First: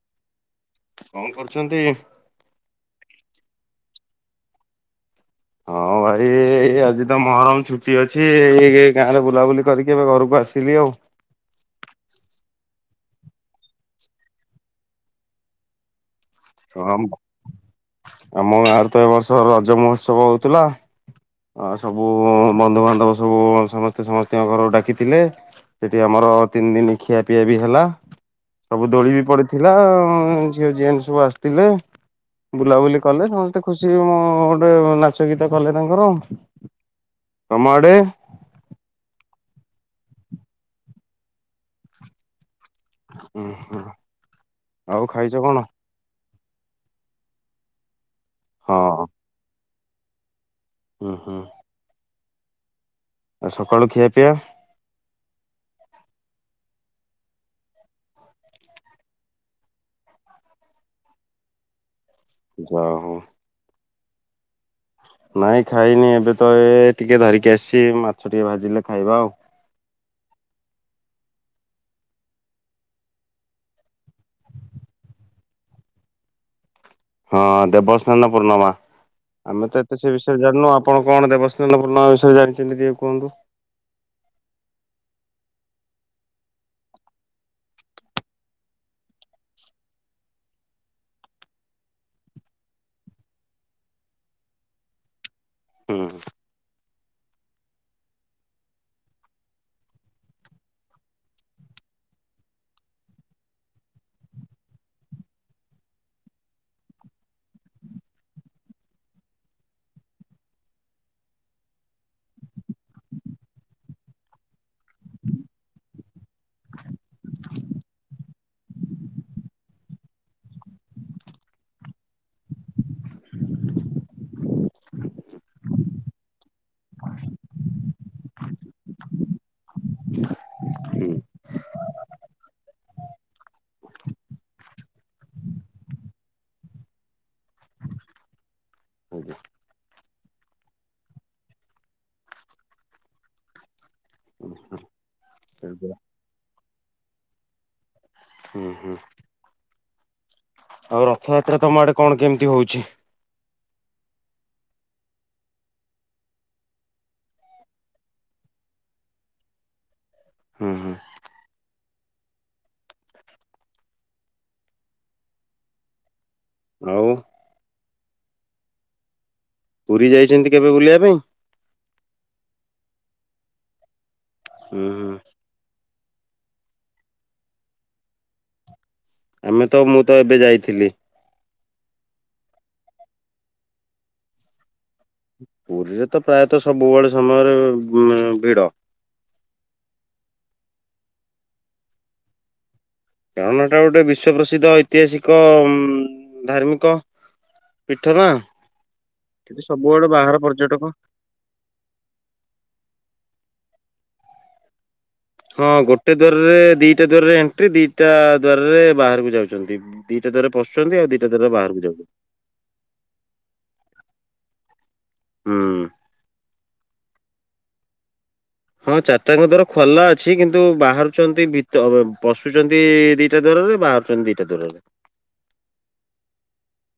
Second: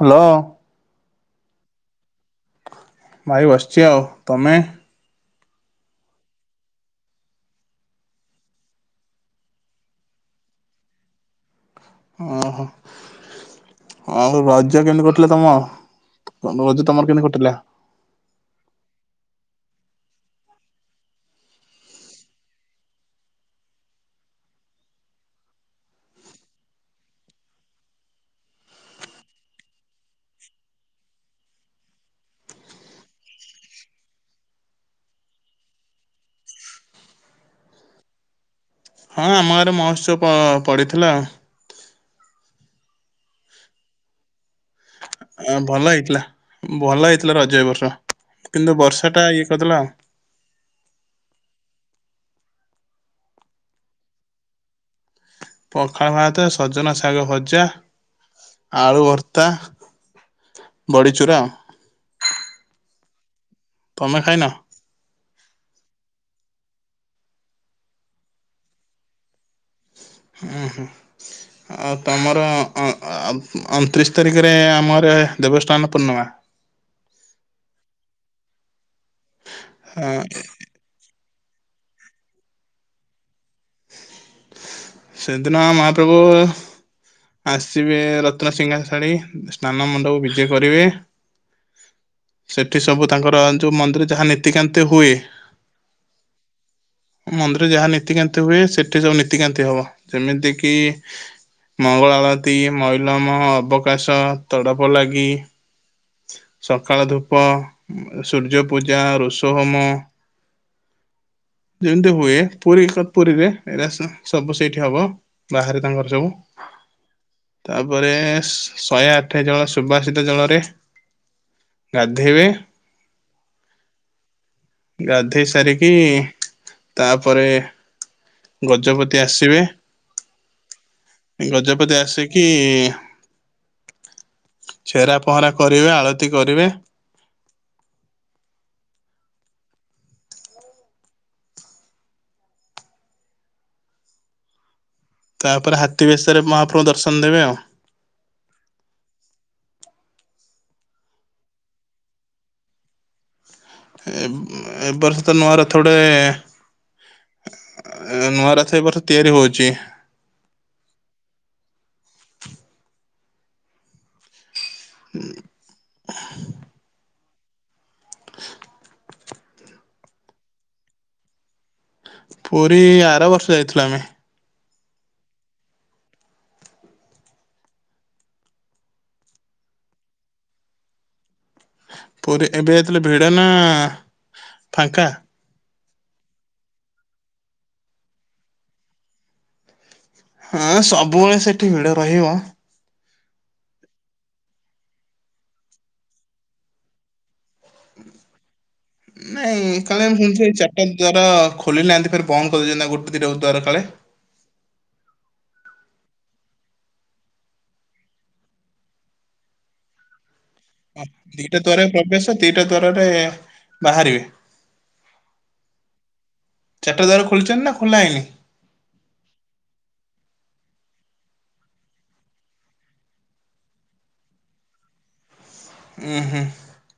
Hello. କଣ କରୁଛନ୍ତି? ଭାଇ ବସିଛି ଆଉ ତମେ? ହଁ ଭାଇ ଏ ଆଜି ତ ମହରମ ଛୁଟି ଅଛି ଏଇ ଗାଁରେ ବୁଲାବୁଲି କରିକି ଏବେ ଘରକୁ ଆସ। ଆସିଲି ଆଉ। ଓହୋ, ଆଉ ରଜ କେମିତି କଟିଲା ତମ ହଁ ଜ ତମର କେମିତି କଟିଲା? ଆମ ଗାଁରେ ତ ଏ ବର୍ଷ ରଜ ମହୋତ୍ସବ ହଉଥିଲା। ଆ ସବୁ ବନ୍ଧୁବାନ୍ଧବ ସବୁ ସମସ୍ତେ ସମସ୍ତଙ୍କ ଘରକୁ ଡାକିଥିଲେ। ସେଠି ଆମର ତିନିଦିନ ଖିଆ ପିଆ ବି ହେଲା। ସବୁ ଦୋଳି ବି ପଡିଥିଲା ଝିଅଝିଆଣି ସବୁ ଆସିଥିଲେ। ବୁଲାବୁଲି କଲେ ସମସ୍ତେ ଖୁସି ମୁ ଗୋଟେ ନାଚ ଗୀତ କଲେ ତାଙ୍କର ଆଉ ତମ ଆଡ଼େ ହଁ ଆମ ଆଡ଼େ ମହତ୍ସ ପଡ଼ିଥିଲା। ହୁ, ହୁଁ। ଆଉ ଖାଇଛ ଆ କଣ ଭଲ ହେଇଥିଲା ଭଲ ହେଇଥିଲା ରଜ ବର୍ଷ ହଁ କିନ୍ତୁ ବର୍ଷା ଟା ଇଏ କରିଦେଲା ଆଉ ଉଁ, ହୁଁ। ଆଉ ସକାଳୁ ଖିଆ ପିଆ। ପଖାଳ ଭାତ ସଜନା ଶାଗ ଭଜା, ଆଳୁ ଭର୍ତ୍ତା ବଡ଼ିଚୁରା। ଯାଆ ହଉ। ତମେ ଖାଇ ନା। ନାଇଁ ଖାଇନି ଏବେ ତ ଏ ଟିକେ ଧରିକି ଆସିଛି ମାଛ ଟିକେ ଭାଜିଲେ ଖାଇବା ଆଉ। ଉଁ ହୁଁ ଆଉ ତମର ଅଣତିରିଶ ତାରିଖରେ ଆମର ଦେବସ୍ଥାନ ପୂର୍ଣ୍ଣିମା। ହଁ ଦେବସ୍ନାନ ପୂର୍ଣ୍ଣିମା ଆମେ ତ ଏତେ ସେ ହଁ ବିଷୟରେ ଜାଣିନୁ ଆପ ଆପଣ କଣ ଦେବସ୍ନେନ ପୂଣ୍ଣାମା ବିଷୟରେ ଜାଣିଛନ୍ତି ଟିକେ କୁହନ୍ତୁ। [inaudible] ସେଦିନା ମହାପ୍ରଭୁ ଆସିବେ ରତ୍ନସିିଂହ ଶାଳୀ ସ୍ନାନ ମୁଣ୍ଡପକୁ ବିଜେ କରିବେ। ସେଠି ସବୁ ତାଙ୍କର ଯଉ ମନ୍ଦିରରେ ଯାହା ନୀତିକାନ୍ତି ହୁଏ। ହୁଁ। ମନ୍ଦିରରେ ଯାହା ନୀତିକାନ୍ତି ହୁଏ ସେଠି ସବୁ ନୀତିକାନ୍ତି ହବ ଯେମିତି କିି ମଙ୍ଗଳ ଆଳତି, ମଇଲମ ଅବକାଶ, ତଡପ ଲାଗି ସକାଳ ଧୂପ, ସୂର୍ଯ୍ୟ ପୂଜା, ଋଷ ହୋମ ଯେମିତି ହୁଏ ପୁରୀ କତ୍ ପୁରୀରେ ଏଇଟା ସବୁ ସେଇଠି ହବ ବାହାରେ ତାଙ୍କର ସବୁ ତାପରେ ଶହେ ଆଠ ଜଳ ସୁବାସିିତ ଜଳରେ ଗାଧୋଇବେ। ଗାଧେଇ ସାରିକି ତାପରେ ଗଜପତି ଆସିବେ ଗଜପତି ଆସିକି ଛେରା ପହଁରା କରିବେ, ଆଳତି କରିବେ ହୁଁ ତାପରେ ହାତୀ ବେଶରେ ମହାପ୍ରଭୁ ଦର୍ଶନ ଦେବେ ଆଉ। ହୁଁ ହୁଁ। ଆଉ ରଥଯାତ୍ରା ତୁମ ଆଡ଼େ କଣ କେମିତି ହଉଛି। ଏ ଏ ବର୍ଷ ତ ନୁଆ ରଥୋଡ଼େ ନୂଆରଥ ଏ ବର୍ଷ ତିଆରି ହଉଛି। ହୁଁ ହୁଁ। [unintelligible] ଆଉ [inaudible] ପୁରୀ ଯାଇଛନ୍ତି କେବେ ବୁଲିବା ପାଇଁ। ପୁରୀ ଆର ବର୍ଷ ଯାଇଥିଲୁ ଆମେ। ଉଁ, ଉଁ। ଆମେ ତ ମୁଁ ତ ଏବେ ଯାଇଥିଲି। ପୁରୀ ଏବେ ଯାଇଥିଲା ଭିଡ଼ ନା ଫାଙ୍କା ପୁରୀରେ ତ ପ୍ରାୟତଃ ସବୁବେଳେ ସମୟରେ ଭିଡ। ହଁ ସବୁବେଳେ ସେଠି ଭିଡ଼ ରହିବ। ଧାମଟା ଗୋଟେ ବିଶ୍ଵ ପ୍ର୍ରସିଦ୍ଧ ଐତିହାସିକ ଉ ଧାର୍ମିକ ପୀଠ ନା ସେଠି ନାଇଁ ସବୁଆଡେ କାଳେ ମୁଁ ବାହାର ସେଇ ପର୍ଯ୍ୟଟକ ଚାରିଟା ଦ୍ଵାର ଖୋଲିଲିନାହାନ୍ତି ଫେରେ ବନ୍ଦ କରିଦଇଛନ୍ତି ଗୋଟେ ଦିଟା ଦ୍ୱାର କାଳେ। ହଁ ଗୋଟେ ଦ୍ୱାରରେ ଦିଟା ଦ୍ୱାରରେ ଏଣ୍ଟ୍ରି ଦିଟା ଦ୍ୱାରରେ ବାହାରକୁ ଯାଉଛନ୍ତି। ଦିଟା ଦ୍ୱାରରେ ପଶୁଛନ୍ତି ଆଉ ଦିଟା ଦ୍ୱାରରେ ଦ୍ଵାରରେ ବାହାରକୁ ଯାଉଛନ୍ତି। ପ୍ରବେଶ ଦିଟା ଦ୍ଵାରରେ ବାହାରିବେ ହୁଁ। ଚାରିଟା ଦ୍ୱାର ଖୋଲିଛନ୍ତି ନା ଖୋଲା ହେଇନି? ହଁ ଚାରିଟାଙ୍କ ଦ୍ୱାର ଖୋଲା ଅଛି। କିନ୍ତୁ ବାହାରୁଛନ୍ତି ଭିତ ପଶୁଛନ୍ତି ଦିଟା ଦ୍ୱାରରେ ବାହାରୁ ଚନ୍ତି ଦିଟା ଦ୍ବାରରେ। ଉଁମ୍ ହୁଁ।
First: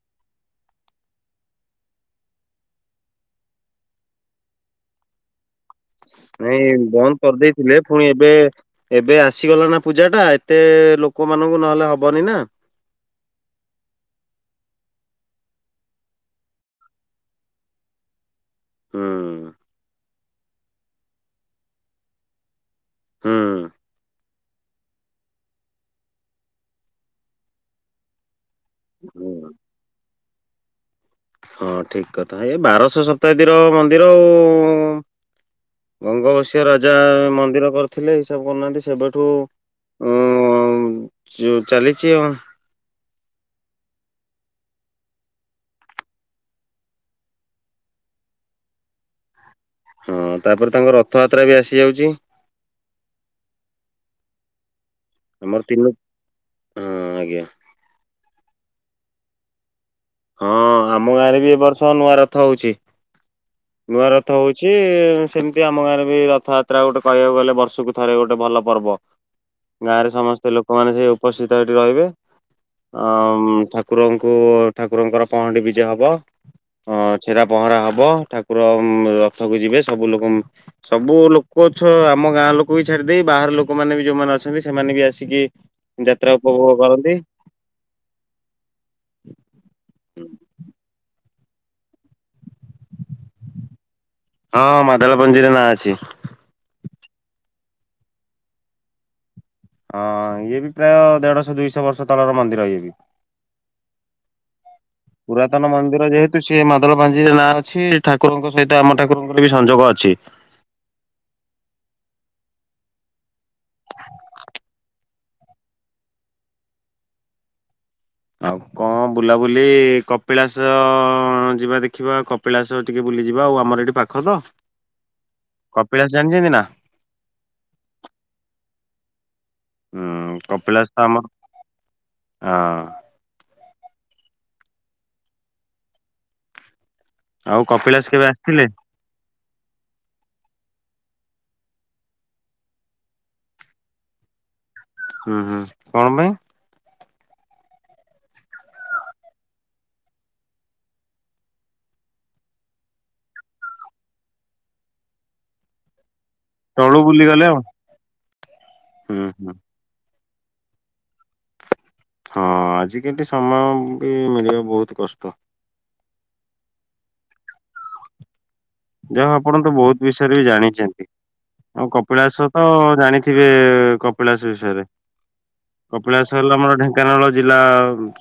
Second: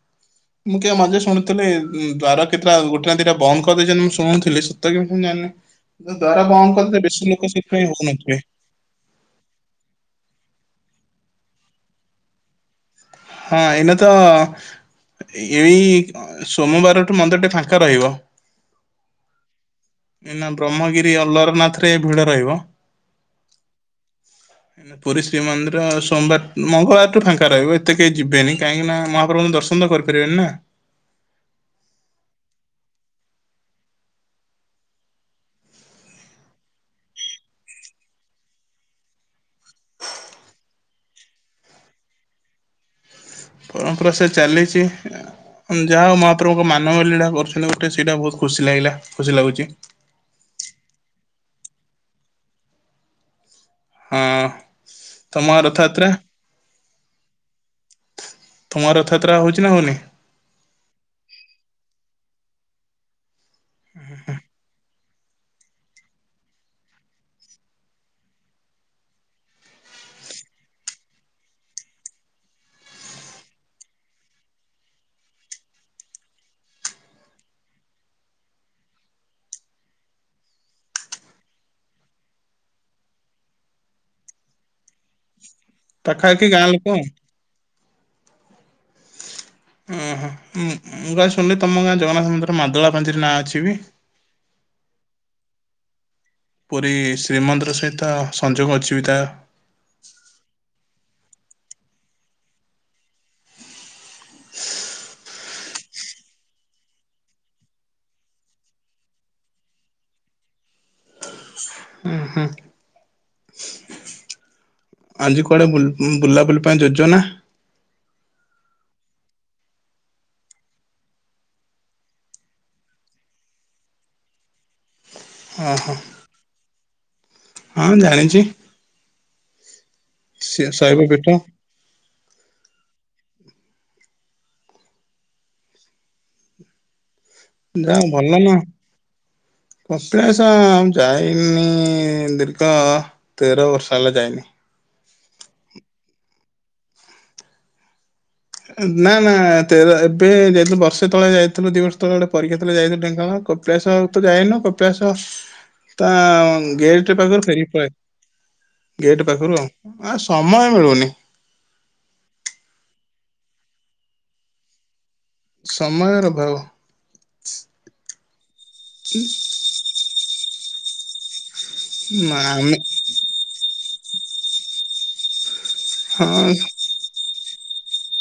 ହଁ। [unintelligible] [inaudible] ମୁଁ କେବେ ମଝିରେ ଶୁଣୁଥିଲି ଦ୍ବାର କେତେଟା ଗୋଟେ ନା ଦିଟା ବନ୍ଦ କରିଦେଇଛନ୍ତି, ମୁଁ ଶୁଣୁଥିଲି। ସତ କି ମିଛ ଜାଣିନି। ଯଦି ଦ୍ୱାର ନାଇଁ ବନ୍ଦ କରିଦେବେ ବେଶୀ ଲୋକ କରିଦେଇଥିଲେ ସେଥିପାଇଁ ପୁଣି ଏବେ ହଉନଥିବେ। ଏବେ ଆସିଗଲା ନା ପୂଜାଟା ଏତେ ଲୋକମାନଙ୍କୁ ନହେଲେ ହବନି ନା! ହଁ ଏଇନା ତ, ଏଇ ସୋମବାରଠୁ ମନ୍ଦିର ଟିକେ ଫାଙ୍କା ରହିବ। ହୁଁ। ଏଇନା ବ୍ରହ୍ମଗିରି ଅଲାରନାଥରେ ଭିଡ ରହିବ। ହୁଁ। ପୁରୀ ଶ୍ରୀ ମନ୍ଦିର ସୋମବାର ମଙ୍ଗଳବାରଠୁ ଫାଙ୍କା ରହିବ ଏତେ କେହି ଯିବେନି। କାହିଁକି ନା ହୁଁ ମହାପ୍ରଭୁଙ୍କୁ ଦର୍ଶନ ତ କରିପାରିବେନି ନା! ହଁ ଠିକ କଥା। ଇଏ ବାରଶହ ଶତାବ୍ଦୀର ମନ୍ଦିର ଆଉ। ଗଙ୍ଗବଶୀୟ ରାଜା ମନ୍ଦିର କରିଥିଲେ ହିସାବ କରୁନାହାଁନ୍ତି ସେବେଠୁ। ଆ ଚ ଚାଲିଛି ହ। ପରମ୍ପରା ସେ ଚାଲିଛି। ଯାହା ହଉ ମହାପ୍ରଭୁଙ୍କ ମାନବ ଲୀଳା କରୁଥିଲେ ଗୋଟେ ସେଇଟା ବୋହୁତ ଖୁସି ଲାଗିଲା ଖୁସି ଲାଗୁଛି। ହଁ ତାପରେ ତାଙ୍କର ରଥଯାତ୍ରା ବି ଆସି ଯାଉଛି। ହଁ ତମ ଆମର ଗାଁ ତିନି ହଁ ରଥଯାତ୍ରା? ଆଜ୍ଞା ତମ ଗାଁରେ ରଥଯାତ୍ରା ହଉଛି ନା ହଉନି? ହଁ ଆମ ଗାଁରେ ବି ଏବ ବର୍ଷ ନୂଆ ରଥ ହଉଛି। ନୂଆ ରଥ ହଉଛି ସେମିତି ଆମ ଗାଁରେ ବି ରଥଯାତ୍ରା ଗୋଟେ କହିବାକୁ ଗଲେ ବର୍ଷକୁ ଥରେ ଗୋଟେ ଭଲ ପର୍ବ। ଗାଁରେ ସମସ୍ତେ ଲୋକମାନେ ସେଇ ଉପସ୍ଥିତ ସେଇଠି ରହିବେ। ଆ ମ୍ ଠାକୁରଙ୍କୁ ଠାକୁରଙ୍କର ପହଣ୍ଡି ବିଜେ ହବ। ଆ ଛେରା ପହଁରା ହବ ଠାକୁର ଉମ୍ ରଥକୁ ଯିବେ ସବୁ ଲୋକ ସବୁ ଲୋକ ଛ ଆମ ଗାଁ ଲୋକ ବି ଛାଡ଼ିଦେଇ ବାହାର ଲୋକମାନେ ବି ଯୋଉମାନେ ଅଛନ୍ତି ସେମାନେ ବି ଆସିକି ଯାତ୍ରା ପାଖାପାଖି ଗାଁ ଉପଭୋଗ ଲୋକ ଆଉ। କରନ୍ତି। ଓହୋ ମୁଁ ମୁଁ କାଳେ ଶୁଣିଲି ତମ ଗାଁ ଜଗନ୍ନାଥ ମନ୍ଦିର ମାଦଳା ପାଞ୍ଜିରେ ନାଁ ଅଛି ବି? ହଁଁ ମାଦଳାପାଞ୍ଜି ରେ ନାଁ ଅଛି। ପୁରୀ ଶ୍ରୀମନ୍ଦିର ସହିତ ସଂଯୋଗ ଅଛି ବି ତା ହଁ ଇଏ ବି ପ୍ରାୟ ଦେଢଶହ ଦୁଇଶହ ବର୍ଷ ତଳର ମନ୍ଦିର ଇଏ ବି! ହଁ। [unintelligible] [inaudible] ପୁରାତନ ମନ୍ଦିର ଯେହେତୁ ସିଏ ମାଦଳ ପାଞ୍ଜିରେ ନାଁ ଅଛି। ଠାକୁରଙ୍କ ସହିତ ଆମ ଠାକୁରଙ୍କର ବି ସଂଯୋଗ ଅଛି। ଉମ୍ ହୁଁ। ଆଜି କୁଆଡ଼େ ବୁଲ୍ ବୁଲାବୁଲି ପାଇଁ ଯୋଜନା? ଆଉ କଣ ବୁଲାବୁଲି କପିଳାସ ଯିବା ଦେଖିବା। କପ ପିଳାସ ଟିକେ ବୁଲିଯିବା ଆଉ ଆମର ଏଠି ପାଖ ତ। ଓହୋ କପିଳାସ ଜାଣିଛନ୍ତି ନା? ହଁ ଜାଣିଛି। ହଁ ସେ କପିଳାଶ ତ ଶୈବ ପୀଠ ଆମର ଆ ଆଉ କପିଳାସ ଯାଅ କେବେ ଭଲ ନା! ଆସିଥିଲେ? କପିଳାସ ଆଉ ଯାଇନି ଦିର୍ଘ ତେର ବର୍ଷ ହେଲା ଯାଇନି। ହୁଁ ହୁଁ। କଣ ପାଇଁ? ନା ନା ତେର ଏବେ ଯାଇଥିଲୁ ବର୍ଷେ ତଳେ ଯାଇଥିଲୁ, ଦି ବର୍ଷ ତଳେ ଗୋଟେ ପରୀକ୍ଷା ଥିଲା ଯାଇଥିଲୁ ଢେଙ୍କାନାଳ। ଖୋ କପିଳାସ ତ ଯାଇନୁ, କପିଳାସ ତା ତଳୁ ଗେଟ ବୁଲିଗଲେ ପାଖରୁ ଆଉ। ଫେରିକି ପଳେଇ ଆ ଗେଟ୍ ହୁଁ ହୁଁ ପାଖରୁ ଆଉ, ଆଉ ସମୟ ମିଳୁନି। ହଁ ଆଜିକାଲି ସମୟ ବି ମିଳିବ ବହୁତ କଷ୍ଟ। ସମୟର ଅଭାବ। ଯାହଉ ଆପଣ ତ ବହୁତ ବିଷୟରେ ବି ଜାଣିଛନ୍ତି, ଆଉ ନା କପିଳାସ ତ ଆମେ ଜାଣିଥିବେ। ଥିବେ କପିଳାସ ବିଷୟରେ, କପିଳାସ ହଁ ହେଲା ଆମର ଢେଙ୍କା ଙ୍କାନାଳ ଜିଲ୍ଲା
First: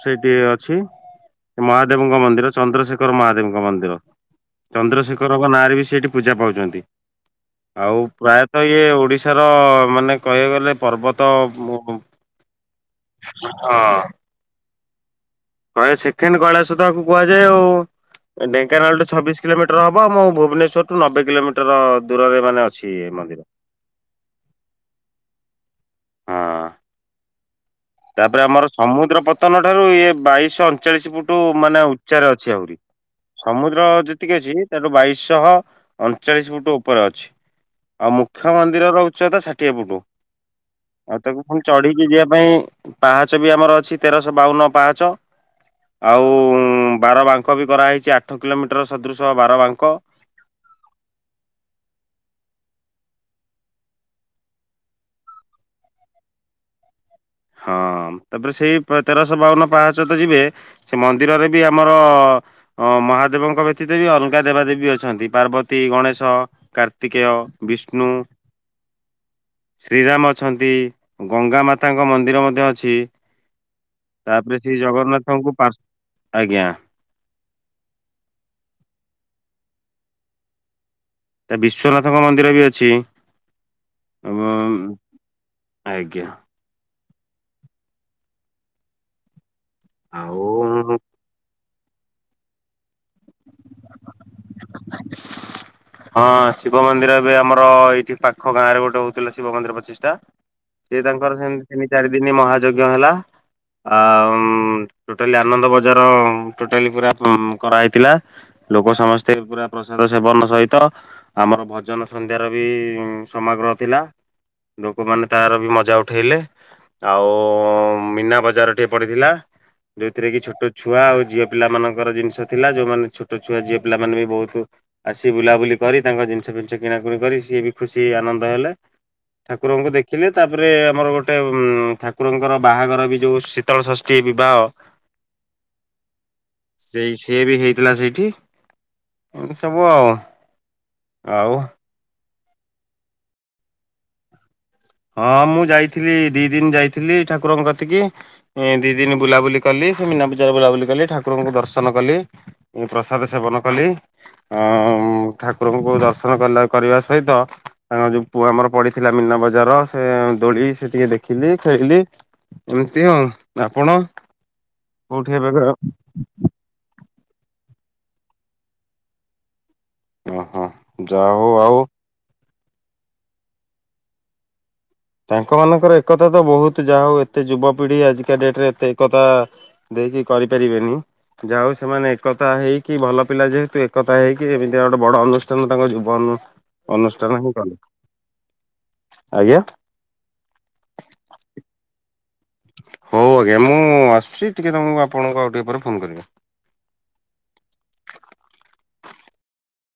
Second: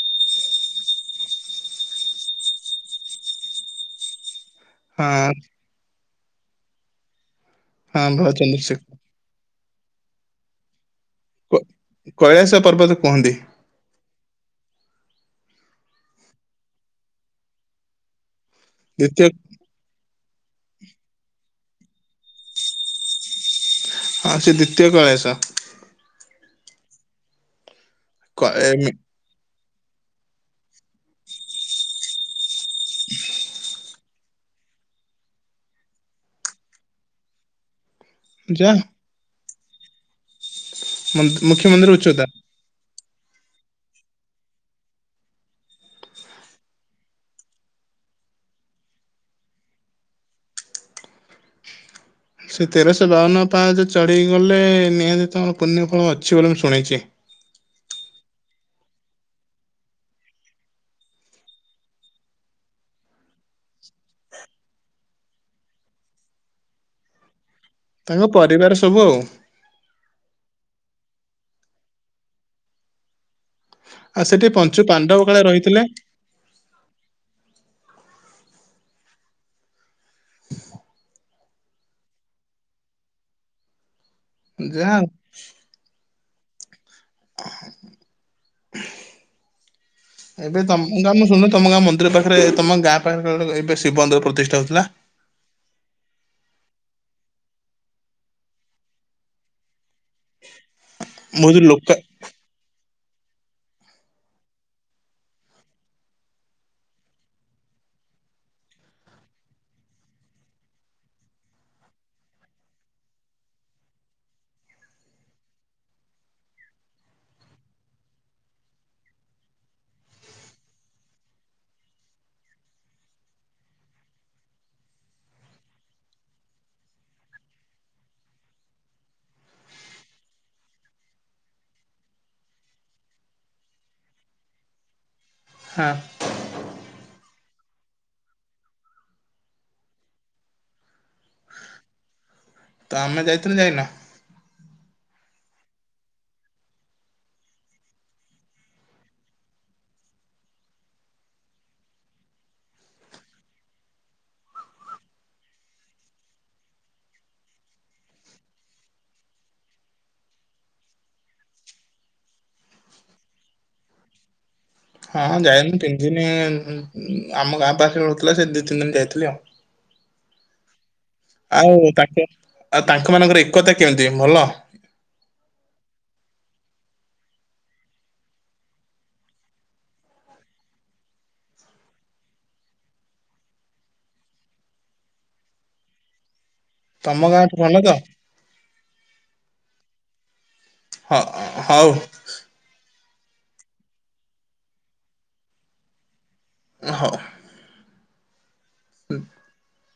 ସେଇଠି ଅଛି। ମହାଦେବଙ୍କ ମନ୍ଦିର, ଚନ୍ଦ୍ରଶେଖର ମହାଦେବଙ୍କ ମନ୍ଦିର, ଚନ୍ଦ୍ରଶେଖର ହଁ ନାରେ ବି ସେଠି ପୂଜା ପାଉଛନ୍ତି, ଆଉ ହଁ ଭ ପ୍ରାୟତଃ ଇଏ ଚନ୍ଦ୍ରଶେଖର ଓଡିଶା ର ମାନେ କହିବାକୁ ଗଲେ ପର୍ବତ କ-କୈଳାସ ପର୍ବତ କୁହନ୍ତି। ହଁ। କ ସେକେଣ୍ଡ କୈଳାସ ତାକୁ କୁହାଯାଏ ଆଉ, ଏ ଢେଙ୍କାନାଳ ଟା ଦ୍ଵିତୀୟ ଛବିଶ କିଲୋମି ଟର ହବ ମୁଁ ଭୁବନେଶ୍ଵର ରୁ ନବେ କିଲୋମିଟର ଦୂରରେ ମାନେ ଅଛି ମନ୍ଦିର। ହଁ ସେ ଦ୍ୱିତୀୟ କୈଳାସ। ହଁ। ତାପରେ କ ଆମର ଏମି ସମୁଦ୍ର ପତନ ଠାରୁ ଇଏ ବାଇଶ ଅଣଚାଳିଶ ଫୁଟ ମାନେ ଉଚ୍ଚାରେ ଅଛି ଆହୁରି। ସମୁଦ୍ର ଯେତିକି ଅଛି, ତାଠୁ ବାଇଶଶହ ଅଣଚାଳିଶି ଫୁଟ ଉପରେ ଅଛି। ଆଉ ମୁଖ୍ୟ ଯା ମନ୍ଦିରର ଉଚ୍ଚତା ଷାଠିଏ ଫୁଟୁ, ଆଉ ମନ୍ଦି ତାକୁ ମୁଖ୍ୟ ପୁଣି ମନ୍ଦିର ଚଢିକି ଉଚ୍ଚତା ଯିବା ପାଇଁ ପାହାଚ ବି ଆମର ଅଛି, ତେରଶହ ବାଉନ ପାହାଚ। ଆଉ ବାରବାଙ୍କ ବି କରାହୋଇଛି, ଆଠ କିଲୋମିଟର ସଦୃଶ ବାରବାଙ୍କ। ସେ ତେରଶହ ବାଉନ ପାହାଚ ଚଢିକି ଗଲେ ନିହାତି ତମର ପୁଣ୍ୟ ଫଳ ଅଛି ବୋଲି ମୁଁ ଶୁଣିଛି। ହଁ, ତାପରେ ସେଇ ତେରଶହ ବାଉନ ପାହାଞ୍ଚ ତ ଯିବେ ସେ ମନ୍ଦିରରେ ବି ଆମର ଅ ମହାଦେବଙ୍କ ବ୍ୟତୀତ ବି ଅଲଗା ଦେବାଦେବୀ ଅଛନ୍ତି, ପାର୍ବତୀ, ଗଣେଶ, କାର୍ତ୍ତିକେୟ ବିଷ୍ଣୁ, ତାଙ୍କ ପରିବାର ସବୁ ଆଉ ଶ୍ରୀରାମ ଅଛନ୍ତି, ଗଙ୍ଗା ମାତା ଙ୍କ ମନ୍ଦିର ମଧ୍ୟ ଅଛି, ଆଉ ସେଠି ତାପରେ ଶ୍ରୀ ପଞ୍ଚୁ ପାଣ୍ଡବ କାଳେ ଜଗନ୍ନାଥଙ୍କୁ ରହିଥିଲେ ପା-ଆଜ୍ଞା। ତା ବିଶ୍ଵନାଥଙ୍କ ମନ୍ଦିର ବି ଅଛି, ଏବଂ ଯାହା ଆଜ୍ଞା। ଆଉ ଏବେ ତମେ ମୁଁ ଶୁଣୀନୁ ତମ ଗାଁ ମନ୍ଦିର ପାଖରେ, ତମ ଗାଁ ପାଖରେ ଏବେ ଶିବ ମନ୍ଦିର ପ୍ରତିଷ୍ଠା ହଉଥିଲା। ହଁ ଶିବ ମନ୍ଦିର ଏବେ ଆମର ଏଇଠି ପାଖ ଗାଁ ରେ ଗୋଟେ ହଉଥିଲା ଶିବ ମନ୍ଦିର ପ୍ରତିଷ୍ଠା। ସେ ତାଙ୍କର ବହୁତ ସେମିତି ଲୋକ ତିନି ଚାରି ଦିନ ମହାଯଜ୍ଞ ହେଲା। ଆ-ଉଁ ଟୋଟାଲି ଆନନ୍ଦ ବଜାର ଟୋଟାଲି ପୁରା କରାହେଇଥିଲା। ଲୋକ ସମସ୍ତେ ପୁରା ପ୍ରସାଦ ସେବନ ସହିତ ଆମର ଭଜନ ସନ୍ଧ୍ୟାର ବି ସମାଗ୍ରହ ଥିଲା। ଲୋକମାନେ ତାର ବି ମଜା ଉଠେଇଲେ। ଆଉ ମୀନା ବଜାର ଟିକେ ପଡ଼ିଥିଲା। ଯୋଉଥିରେ କି ଛୋଟ ଛୁଆ ଆଉ ଝିଅ ପିଲାମାନଙ୍କର ଜିନିଷ ଥିଲା, ଯୋଉମାନେ ଛୋଟ ଛୁଆ ଝିଅ ପିଲାମାନେ ବି ବହୁତ ଆସି ବୁଲାବୁଲି କରି, ତାଙ୍କ ଜିନିଷ ଫିନିସ କିଣାକୁଣି କରି ସିଏ ବି ଖୁସି ଆନନ୍ଦ ହେଲେ। ଠାକୁରଙ୍କୁ ଦେଖିଲେ, ତାପରେ ଆମର ଗୋଟେ ଉଁ-ଠାକୁରଙ୍କର ବାହାଘର ବି ଯୋଉ ସି ତଳ ଷଷ୍ଠୀ ବିବାହ ହଁ। ସେଇ ସିୟେ ବି ହେଇଥିଲା ସେଇଠି। ଏମିତି ସବୁ ଆଉ, ଆଉ ତମେ ଯାଇଥିଲ ନା ଯାଇନ? ହଁ ମୁଁ ଯାଇଥିଲି ଦି ଦିନ ଯାଇଥିଲି ଠାକୁରଙ୍କ କତିକି। ଏ ଦି ଦିନ ବୁଲାବୁଲି କଲି ସେ ମୀନା ବଜାରେ ବୁଲାବୁଲି କଲି ଠାକୁରଙ୍କୁ ଦର୍ଶନ କଲି। ମୁଁ ପ୍ରସାଦ ସେବନ କଲି। ଅ ଠାକୁରଙ୍କୁ ଦର୍ଶନ କ କରିବା ସହିତ ତାଙ୍କ ଯୋଉ ପୁଅ ଆମର ପଡିଥିଲା ମୀନା ବଜାର ସେ ଦୋଳି ସେ ଟିକେ ଦେଖିଲି, ଖେଳିଲି ଏମିତି ହଁ ଆପଣ? କୋଉଠି ହଁଁ ଏବେ ଯାଇନୁ ତିନିଦିନ। ଆମ ଗାଁ ପାଖରେ ହଉଥିଲା ସେ ଦି ତିନି ଦିନ ଯାଇଥିଲି ଆଉ। ଓହୋ। ଯା ହଉ ଆଉ ତାଙ୍କ ଆଉ ତାଙ୍କମାନଙ୍କର ଏକତା କେମିତି ଭଲ? ତାଙ୍କମାନଙ୍କର ଏକତା ତ ବହୁତ ଯାହା ହଉ ଏତେ ଯୁବପିଢି ଆଜିକା ଡେଟରେ ଏତେ ଏକତା ଦେଇକି କରିପାରିବେନି। ଯାଉ ସେମାନେ ଏକତା ହେଇକି ଭଲ ପିଲା ଯେହେତୁ ଏକତା ହେଇକି ଏମିତି ଗୋଟେ ବଡ ଅନୁଷ୍ଠାନ ତାଙ୍କ ଜୀବନ ତମ ଅନୁଷ୍ଠାନ ଗାଁଠୁ ହିଁ ଭଲ କଲେ। ତ? ଆଜ୍ଞା ହଁ ହଉ। ହଉ ଆଜ୍ଞା ମୁଁ ଆସୁଛି ଟିକେ ତୁମକୁ ଆପଣଙ୍କ ଆଉ ଟିକେ ଉପ ପରେ ଫୋନ୍ କରିବା ହଁ। ହୁଁ।